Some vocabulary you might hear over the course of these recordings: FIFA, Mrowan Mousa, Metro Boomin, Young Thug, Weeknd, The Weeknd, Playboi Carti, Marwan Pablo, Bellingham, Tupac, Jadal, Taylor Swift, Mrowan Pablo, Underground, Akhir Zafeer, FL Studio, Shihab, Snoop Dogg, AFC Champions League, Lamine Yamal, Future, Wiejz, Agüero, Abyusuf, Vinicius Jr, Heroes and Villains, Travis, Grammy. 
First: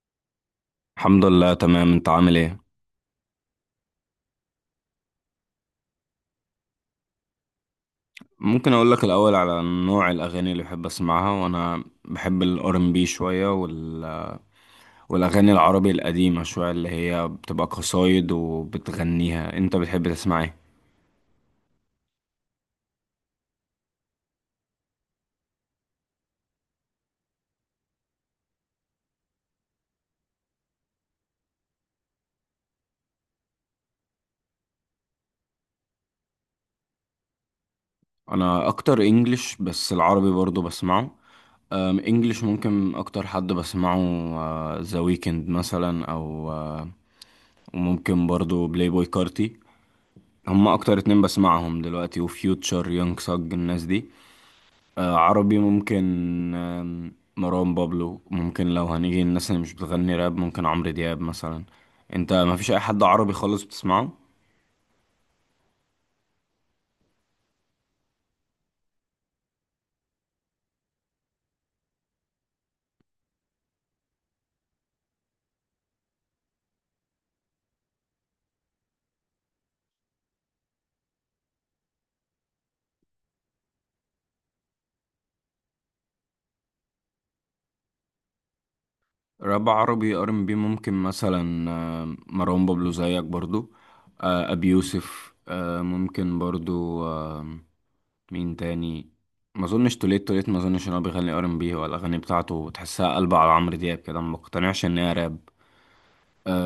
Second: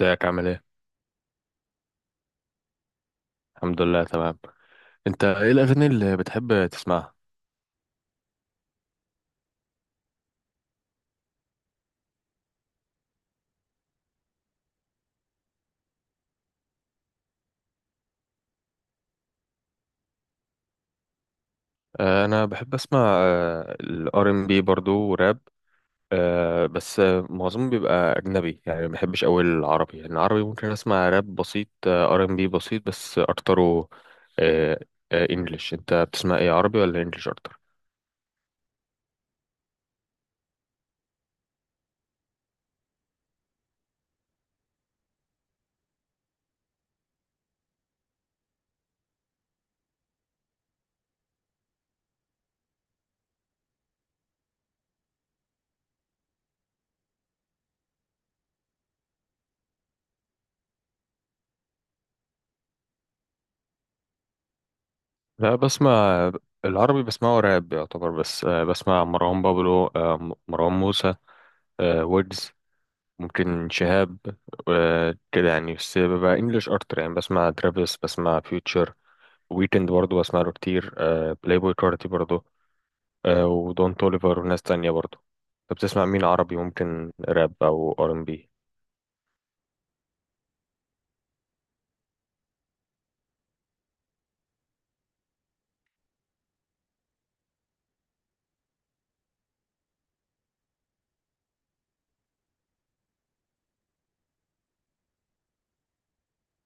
ازيك عامل ايه؟ الحمد لله تمام، انت عامل ايه؟ الحمد لله تمام. انت ايه الاغاني اللي بتحب تسمعها؟ ممكن اقول لك الاول على نوع الاغاني اللي بحب اسمعها، وانا بحب الار ام بي شويه والاغاني العربي القديمه شويه اللي هي بتبقى قصايد وبتغنيها. انت بتحب تسمع ايه؟ انا بحب اسمع الار ام بي برضو وراب. بس معظمه بيبقى اجنبي، يعني ما بحبش قوي العربي. يعني العربي ممكن اسمع راب بسيط، ار ام بي بسيط، بس اكتره انجلش. انت بتسمع ايه، عربي ولا انجلش اكتر؟ انا اكتر انجلش، بس العربي برضو بسمعه. انجلش ممكن اكتر حد بسمعه ذا ويكند مثلا، او وممكن برضو بلاي بوي كارتي. هما اكتر اتنين بسمعهم دلوقتي، وفيوتشر يونج ساج الناس دي. عربي ممكن. مروان بابلو ممكن، لو هنيجي الناس اللي مش بتغني راب ممكن عمرو دياب مثلا. انت ما فيش اي حد عربي خالص بتسمعه؟ لا، بسمع. العربي بسمعه راب يعتبر، بس بسمع مروان بابلو، مروان موسى، ويجز، ممكن شهاب، كده يعني. بس ببقى انجلش اكتر، يعني بسمع ترافيس، بسمع فيوتشر، ويكند برضه بسمع له كتير. بلاي بوي كارتي برضه، ودون توليفر وناس تانية برضه. طب بتسمع مين عربي؟ ممكن راب او ار ام بي؟ راب عربي ار ام بي ممكن مثلا مروان بابلو زيك برضو، ابي يوسف، ممكن برضو. مين تاني؟ ما اظنش توليت، ما اظنش ان هو بيغني ار ام بي، ولا الاغاني بتاعته تحسها قلبه على عمرو دياب كده، ما بقتنعش ان هي راب.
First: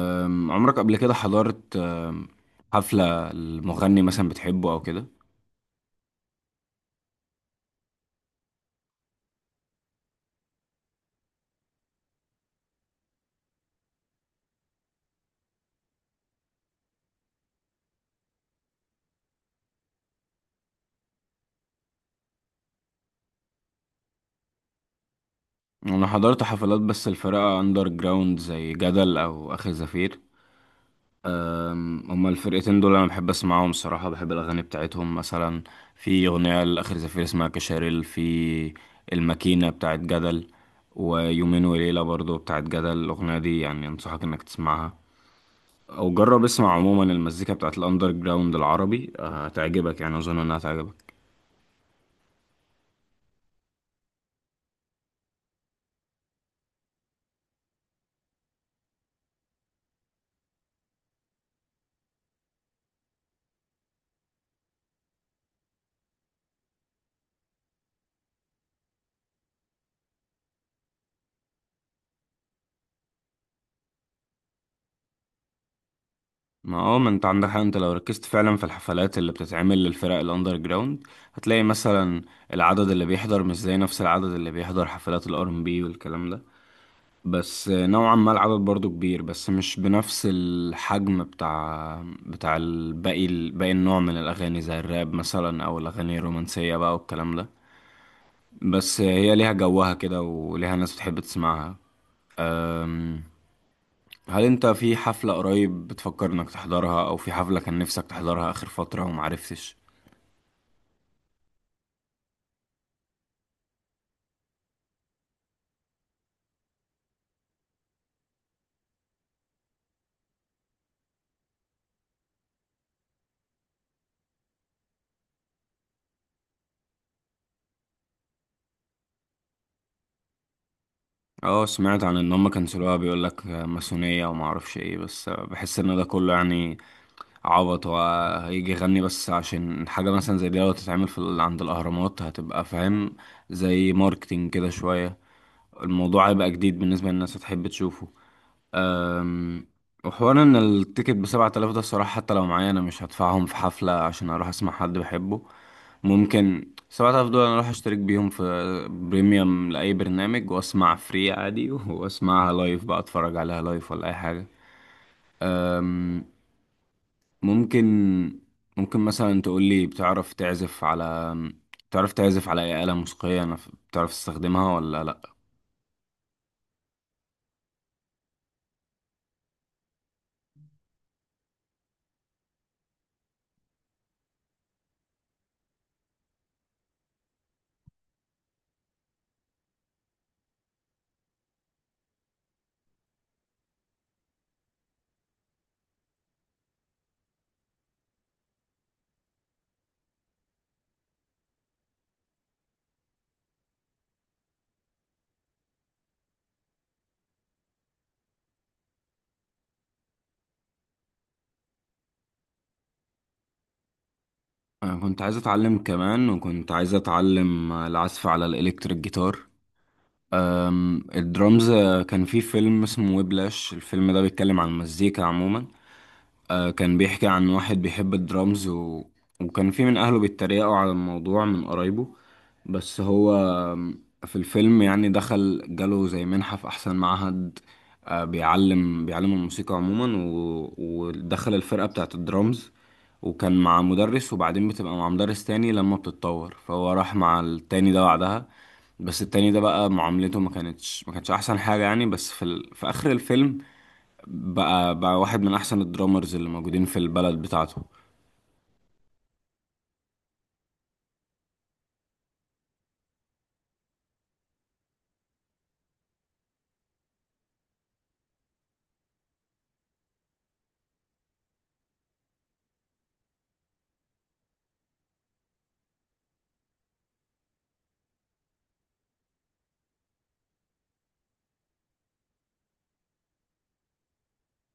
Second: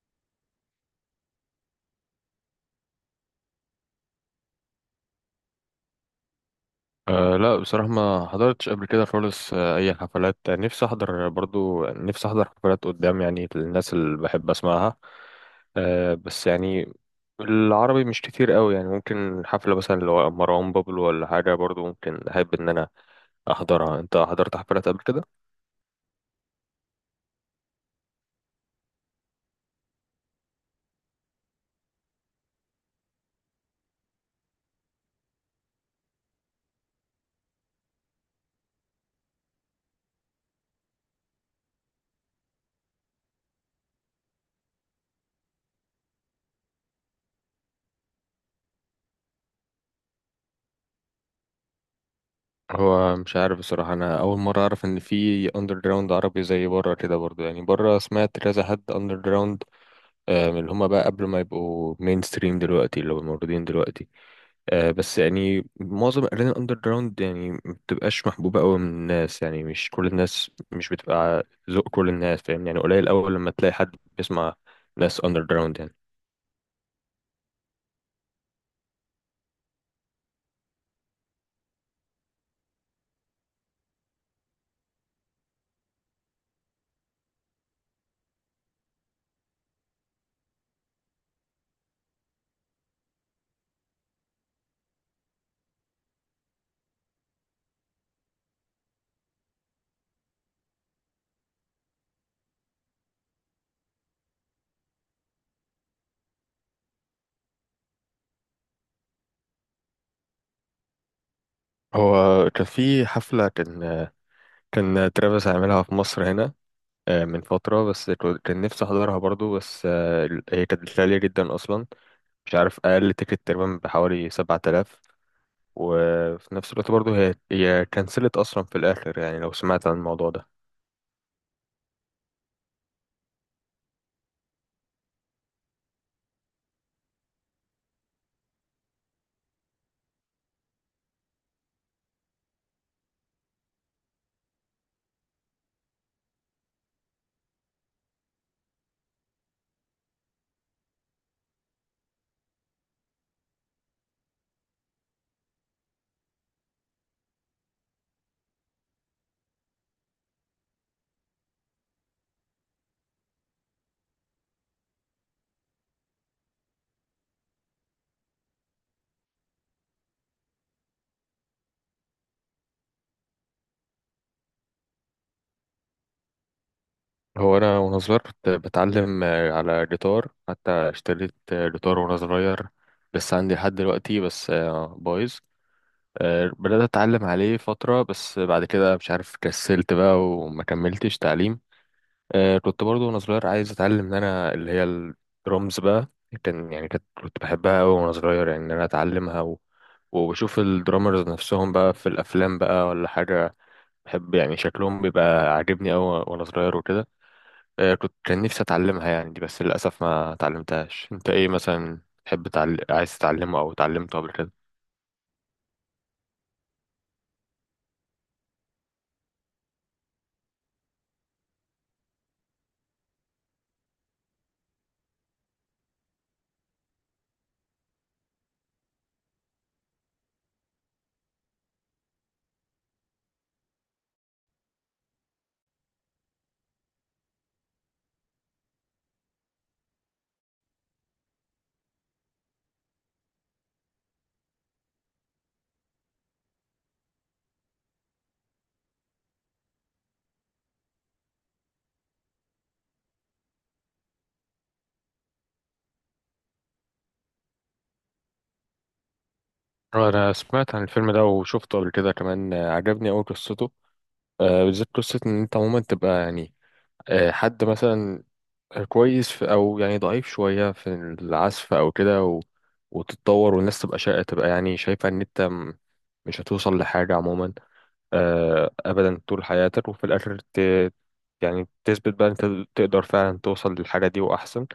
عمرك قبل كده حضرت حفلة المغني مثلا بتحبه أو كده؟ أه لا، بصراحة ما حضرتش قبل كده خالص أي حفلات. نفسي أحضر، برضو نفسي أحضر حفلات قدام، يعني الناس اللي بحب أسمعها. بس يعني العربي مش كتير قوي، يعني ممكن حفلة مثلا لو مروان بابلو ولا حاجة، برضو ممكن أحب إن أنا أحضرها. أنت حضرت حفلات قبل كده؟ أنا حضرت حفلات، بس الفرقة أندر جراوند، زي جدل أو آخر زفير. هما الفرقتين دول أنا بحب أسمعهم صراحة، بحب الأغاني بتاعتهم. مثلا في أغنية لآخر زفير اسمها كشاريل، في الماكينة بتاعت جدل، ويومين وليلة برضو بتاعت جدل. الأغنية دي يعني أنصحك إنك تسمعها. أو جرب اسمع عموما المزيكا بتاعت الأندر جراوند العربي، هتعجبك، يعني أظن إنها هتعجبك. هو مش عارف بصراحة، أنا أول مرة أعرف إن في أندر جراوند عربي. زي بره كده برضو، يعني بره سمعت كذا حد أندر جراوند، من اللي هما بقى قبل ما يبقوا مين ستريم دلوقتي اللي هما موجودين دلوقتي. بس يعني معظم الأغاني الأندر جراوند يعني ما بتبقاش محبوبة أوي من الناس، يعني مش كل الناس، مش بتبقى ذوق كل الناس، فاهم؟ يعني قليل أوي لما تلاقي حد بيسمع ناس أندر جراوند يعني. ما انت عندك حق. انت لو ركزت فعلا في الحفلات اللي بتتعمل للفرق الاندر جراوند، هتلاقي مثلا العدد اللي بيحضر مش زي نفس العدد اللي بيحضر حفلات الار ام بي والكلام ده. بس نوعا ما العدد برضو كبير، بس مش بنفس الحجم بتاع الباقي، باقي النوع من الاغاني زي الراب مثلا او الاغاني الرومانسية بقى والكلام ده. بس هي ليها جوها كده وليها ناس بتحب تسمعها. هل انت في حفلة قريب بتفكر انك تحضرها، او في حفلة كان نفسك تحضرها اخر فترة ومعرفتش؟ هو كان في حفلة، كان ترافيس عاملها في مصر هنا. من فترة، بس كان نفسي أحضرها برضو. بس هي كانت غالية جدا أصلا. مش عارف، أقل تيكت تقريبا بحوالي 7000. وفي نفس الوقت برضو هي كنسلت أصلا في الآخر، يعني لو سمعت عن الموضوع ده. اه، سمعت عن ان هم كنسلوها. بيقولك ماسونية ومعرفش ايه، بس بحس ان ده كله يعني عبط، وهيجي يغني بس. عشان حاجة مثلا زي دي لو تتعمل في عند الاهرامات، هتبقى فاهم، زي ماركتينج كده شوية. الموضوع هيبقى جديد بالنسبة للناس، هتحب تشوفه. أم، وحوار ان التيكت بـ7,000 ده، الصراحة حتى لو معايا انا مش هدفعهم في حفلة عشان اروح اسمع حد بحبه. ممكن سبعة آلاف دول انا اروح اشترك بيهم في بريميوم لأي برنامج واسمع فري عادي واسمعها لايف بقى، اتفرج عليها لايف ولا اي حاجة. أم، ممكن ممكن مثلا تقولي، بتعرف تعزف على اي آلة موسيقية، انا بتعرف تستخدمها ولا لا؟ هو انا، وانا صغير كنت بتعلم على جيتار، حتى اشتريت جيتار وانا صغير. لسه عندي لحد دلوقتي، بس بايظ. بدأت اتعلم عليه فترة، بس بعد كده مش عارف، كسلت بقى وما كملتش تعليم. كنت برضو وانا صغير عايز اتعلم ان انا، اللي هي الدرمز بقى. كان يعني كنت بحبها قوي وانا صغير، يعني ان انا اتعلمها، و... وبشوف الدرامرز نفسهم بقى في الافلام بقى ولا حاجة. بحب يعني شكلهم بيبقى عاجبني قوي وانا صغير وكده. آه، كنت كان نفسي اتعلمها يعني دي، بس للاسف ما اتعلمتهاش. انت ايه مثلا تحب عايز تتعلمه او اتعلمته قبل كده؟ انا كنت عايز اتعلم كمان، وكنت عايز اتعلم العزف على الالكتريك جيتار. الدرامز، كان في فيلم اسمه ويبلاش. الفيلم ده بيتكلم عن المزيكا عموما، كان بيحكي عن واحد بيحب الدرامز، وكان في من أهله بيتريقوا على الموضوع من قرايبه. بس هو في الفيلم يعني دخل جاله زي منحة في أحسن معهد، بيعلم الموسيقى عموما، ودخل الفرقة بتاعت الدرامز. وكان مع مدرس، وبعدين بتبقى مع مدرس تاني لما بتتطور، فهو راح مع التاني ده بعدها. بس التاني ده بقى معاملته ما كانتش أحسن حاجة يعني. بس في في آخر الفيلم، بقى واحد من احسن الدرامرز اللي موجودين في البلد بتاعته. انا سمعت عن الفيلم ده وشفته قبل كده كمان. عجبني أوي قصته. بالذات قصة ان انت عموما تبقى يعني حد مثلا كويس في، او يعني ضعيف شوية في العزف او كده، و... وتتطور والناس تبقى تبقى يعني شايفة ان انت مش هتوصل لحاجة عموما. أبدا طول حياتك، وفي الآخر يعني تثبت بقى أنت تقدر فعلا توصل للحاجة دي، وأحسن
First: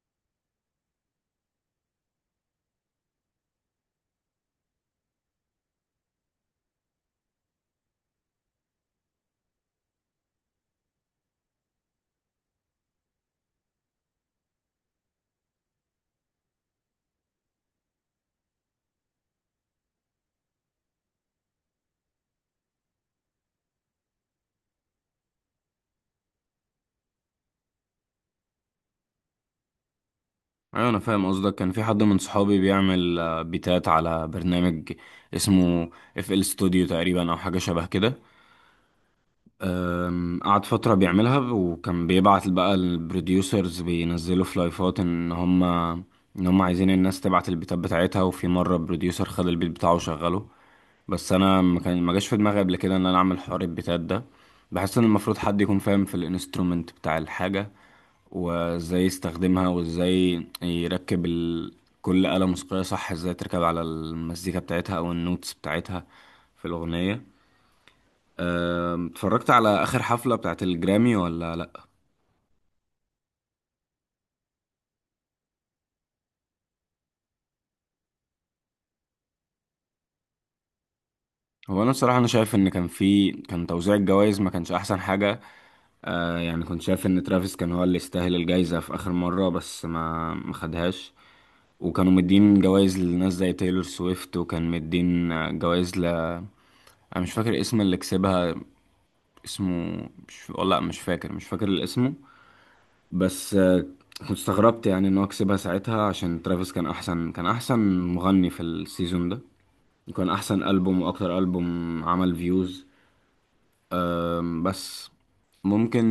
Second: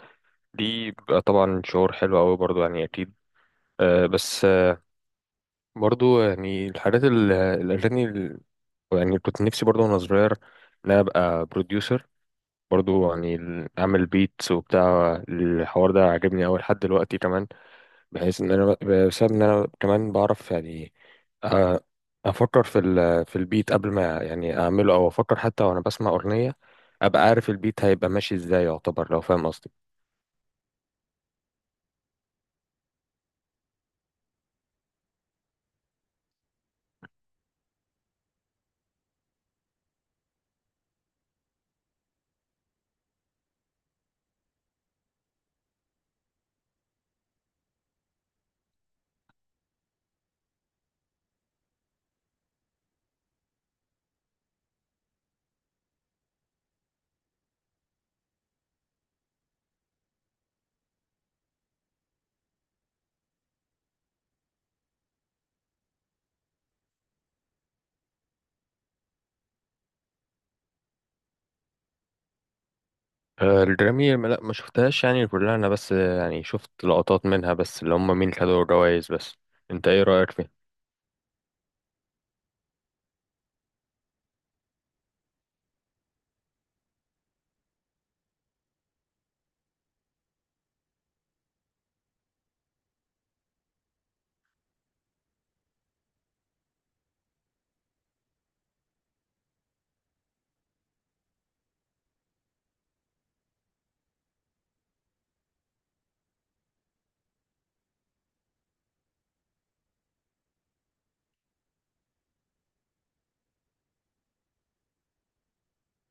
دي بيبقى طبعا شعور حلو أوي برضو، يعني أكيد. بس برضو يعني الأغاني يعني كنت نفسي برضو وأنا صغير إن أنا أبقى بروديوسر. برضو يعني أعمل بيتس وبتاع الحوار ده عاجبني أوي لحد دلوقتي كمان. بحيث ان انا، بسبب ان انا كمان بعرف يعني أ- افكر في البيت قبل ما يعني اعمله، او افكر حتى وانا بسمع اغنيه، ابقى عارف البيت هيبقى ماشي ازاي، يعتبر، لو فاهم قصدي. ايوه، انا فاهم قصدك. كان في حد من صحابي بيعمل بيتات على برنامج اسمه اف ال ستوديو تقريبا، او حاجه شبه كده. قعد فتره بيعملها، وكان بيبعت بقى، البروديوسرز بينزلوا في لايفات ان هم عايزين الناس تبعت البيتات بتاعتها، وفي مره بروديوسر خد البيت بتاعه وشغله. بس انا ما جاش في دماغي قبل كده ان انا اعمل حوار البيتات ده. بحس ان المفروض حد يكون فاهم في الانسترومنت بتاع الحاجه، وازاي يستخدمها، وازاي يركب كل آلة موسيقية صح، ازاي تركب على المزيكا بتاعتها او النوتس بتاعتها في الأغنية. اتفرجت على آخر حفلة بتاعت الجرامي ولا لأ؟ الجرامي لا، ما شفتهاش يعني كلها انا، بس يعني شفت لقطات منها بس، اللي هم مين خدوا الجوائز بس. انت ايه رايك فيه؟ هو أنا بصراحة أنا شايف إن كان توزيع الجوائز ما كانش أحسن حاجة. آه، يعني كنت شايف ان ترافيس كان هو اللي يستاهل الجايزة في اخر مرة، بس ما خدهاش. وكانوا مدين جوائز لناس زي تايلور سويفت، وكان مدين جوائز ل... انا مش فاكر اسم اللي كسبها. اسمه مش، والله مش فاكر، اسمه. بس كنت استغربت يعني ان هو كسبها ساعتها، عشان ترافيس كان احسن مغني في السيزون ده، وكان احسن البوم واكتر البوم عمل فيوز. بس ممكن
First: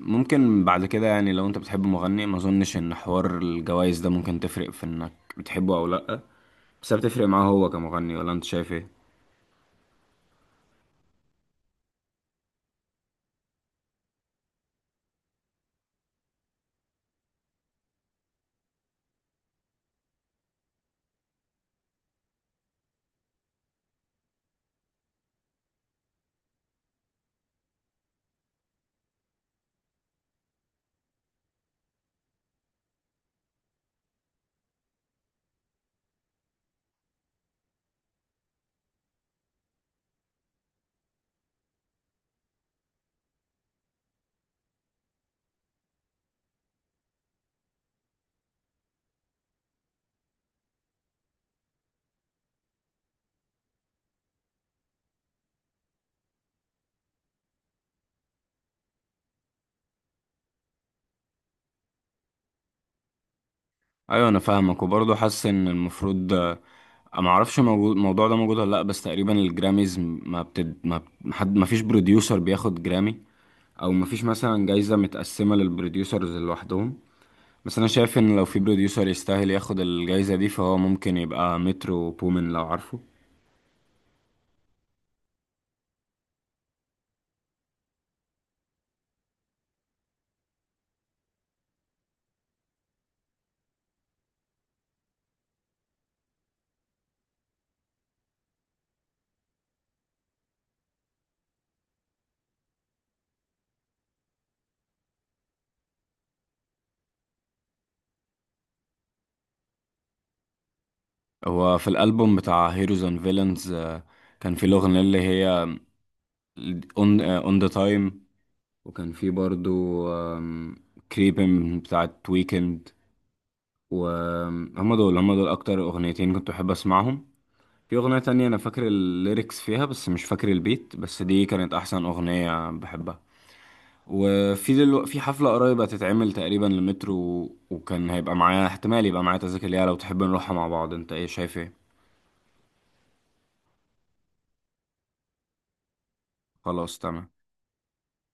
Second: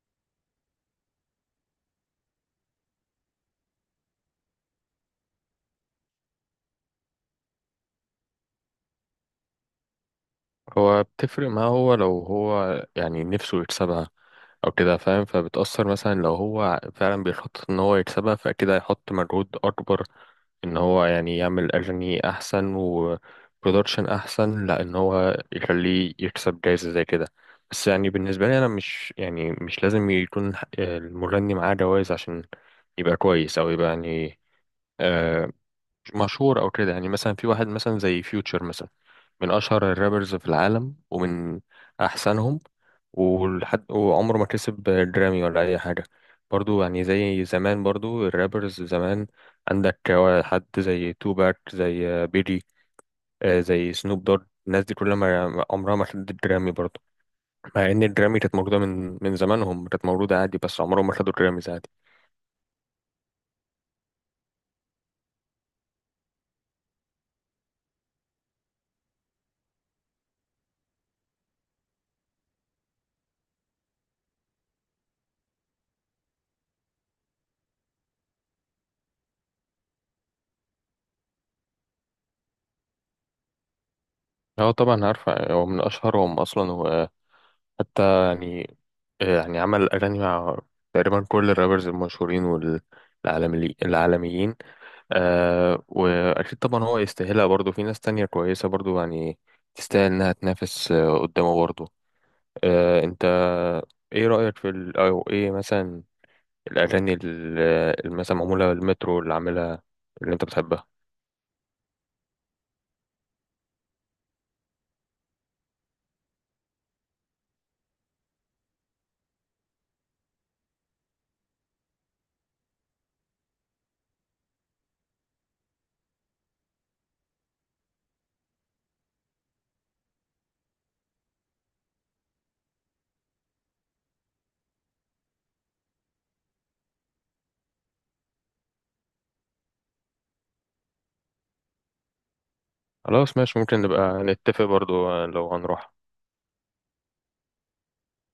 ممكن بعد كده يعني، لو انت بتحب مغني ما اظنش ان حوار الجوائز ده ممكن تفرق في انك بتحبه او لا. بس هي بتفرق معاه هو كمغني، ولا انت شايف ايه؟ هو بتفرق معاه، هو لو هو يعني نفسه يكسبها او كده فاهم، فبتأثر. مثلا لو هو فعلا بيخطط ان هو يكسبها، فاكيد هيحط مجهود اكبر، ان هو يعني يعمل اغاني احسن وبرودكشن احسن، لا ان هو يخليه يكسب جايزة زي كده. بس يعني بالنسبة لي انا، مش يعني مش لازم يكون المغني معاه جوائز عشان يبقى كويس، او يبقى يعني آه، مشهور او كده. يعني مثلا في واحد مثلا زي فيوتشر مثلا، من اشهر الرابرز في العالم ومن احسنهم، ولحد وعمره ما كسب جرامي ولا اي حاجه. برضو يعني زي زمان، برضو الرابرز زمان عندك حد زي توباك، زي بيجي، زي سنوب دوج. الناس دي كلها عمرها ما خدت جرامي برضو، مع ان الجرامي كانت موجوده من زمانهم، كانت موجوده عادي، بس عمرهم ما خدوا جراميز عادي. ايوه، انا فاهمك، وبرضه حاسس ان المفروض، ما اعرفش موجود الموضوع ده موجود ولا لا، بس تقريبا الجراميز ما بتد ما ما حد ما فيش بروديوسر بياخد جرامي، او ما فيش مثلا جايزة متقسمة للبروديوسرز لوحدهم. بس انا شايف ان لو في بروديوسر يستاهل ياخد الجايزة دي، فهو ممكن يبقى مترو بومن لو عارفه. هو طبعا عارفه، هو من اشهرهم اصلا. حتى يعني يعني عمل أغاني مع تقريبا كل الرابرز المشهورين والعالمي العالميين. وأكيد طبعا هو يستاهلها برضه. في ناس تانية كويسة برضه، يعني تستاهل إنها تنافس قدامه برضه. أنت إيه رأيك في ال أو إيه مثلا الأغاني اللي مثلا معمولة المترو اللي عاملها، اللي أنت بتحبها؟ هو في الالبوم بتاع هيروز اند فيلنز، كان في الاغنية اللي هي اون اون ذا تايم، وكان في برضه كريبن بتاعت ويكند. وهم دول اكتر اغنيتين كنت بحب اسمعهم. في اغنية تانية انا فاكر الليركس فيها بس مش فاكر البيت، بس دي كانت احسن اغنية بحبها. وفي في حفلة قريبة هتتعمل تقريبا لمترو، وكان هيبقى معايا احتمال يبقى معايا تذاكر ليها، لو تحب نروحها مع بعض. انت ايه شايف ايه؟ خلاص ماشي، ممكن نبقى نتفق برضه لو هنروح. خلاص تمام.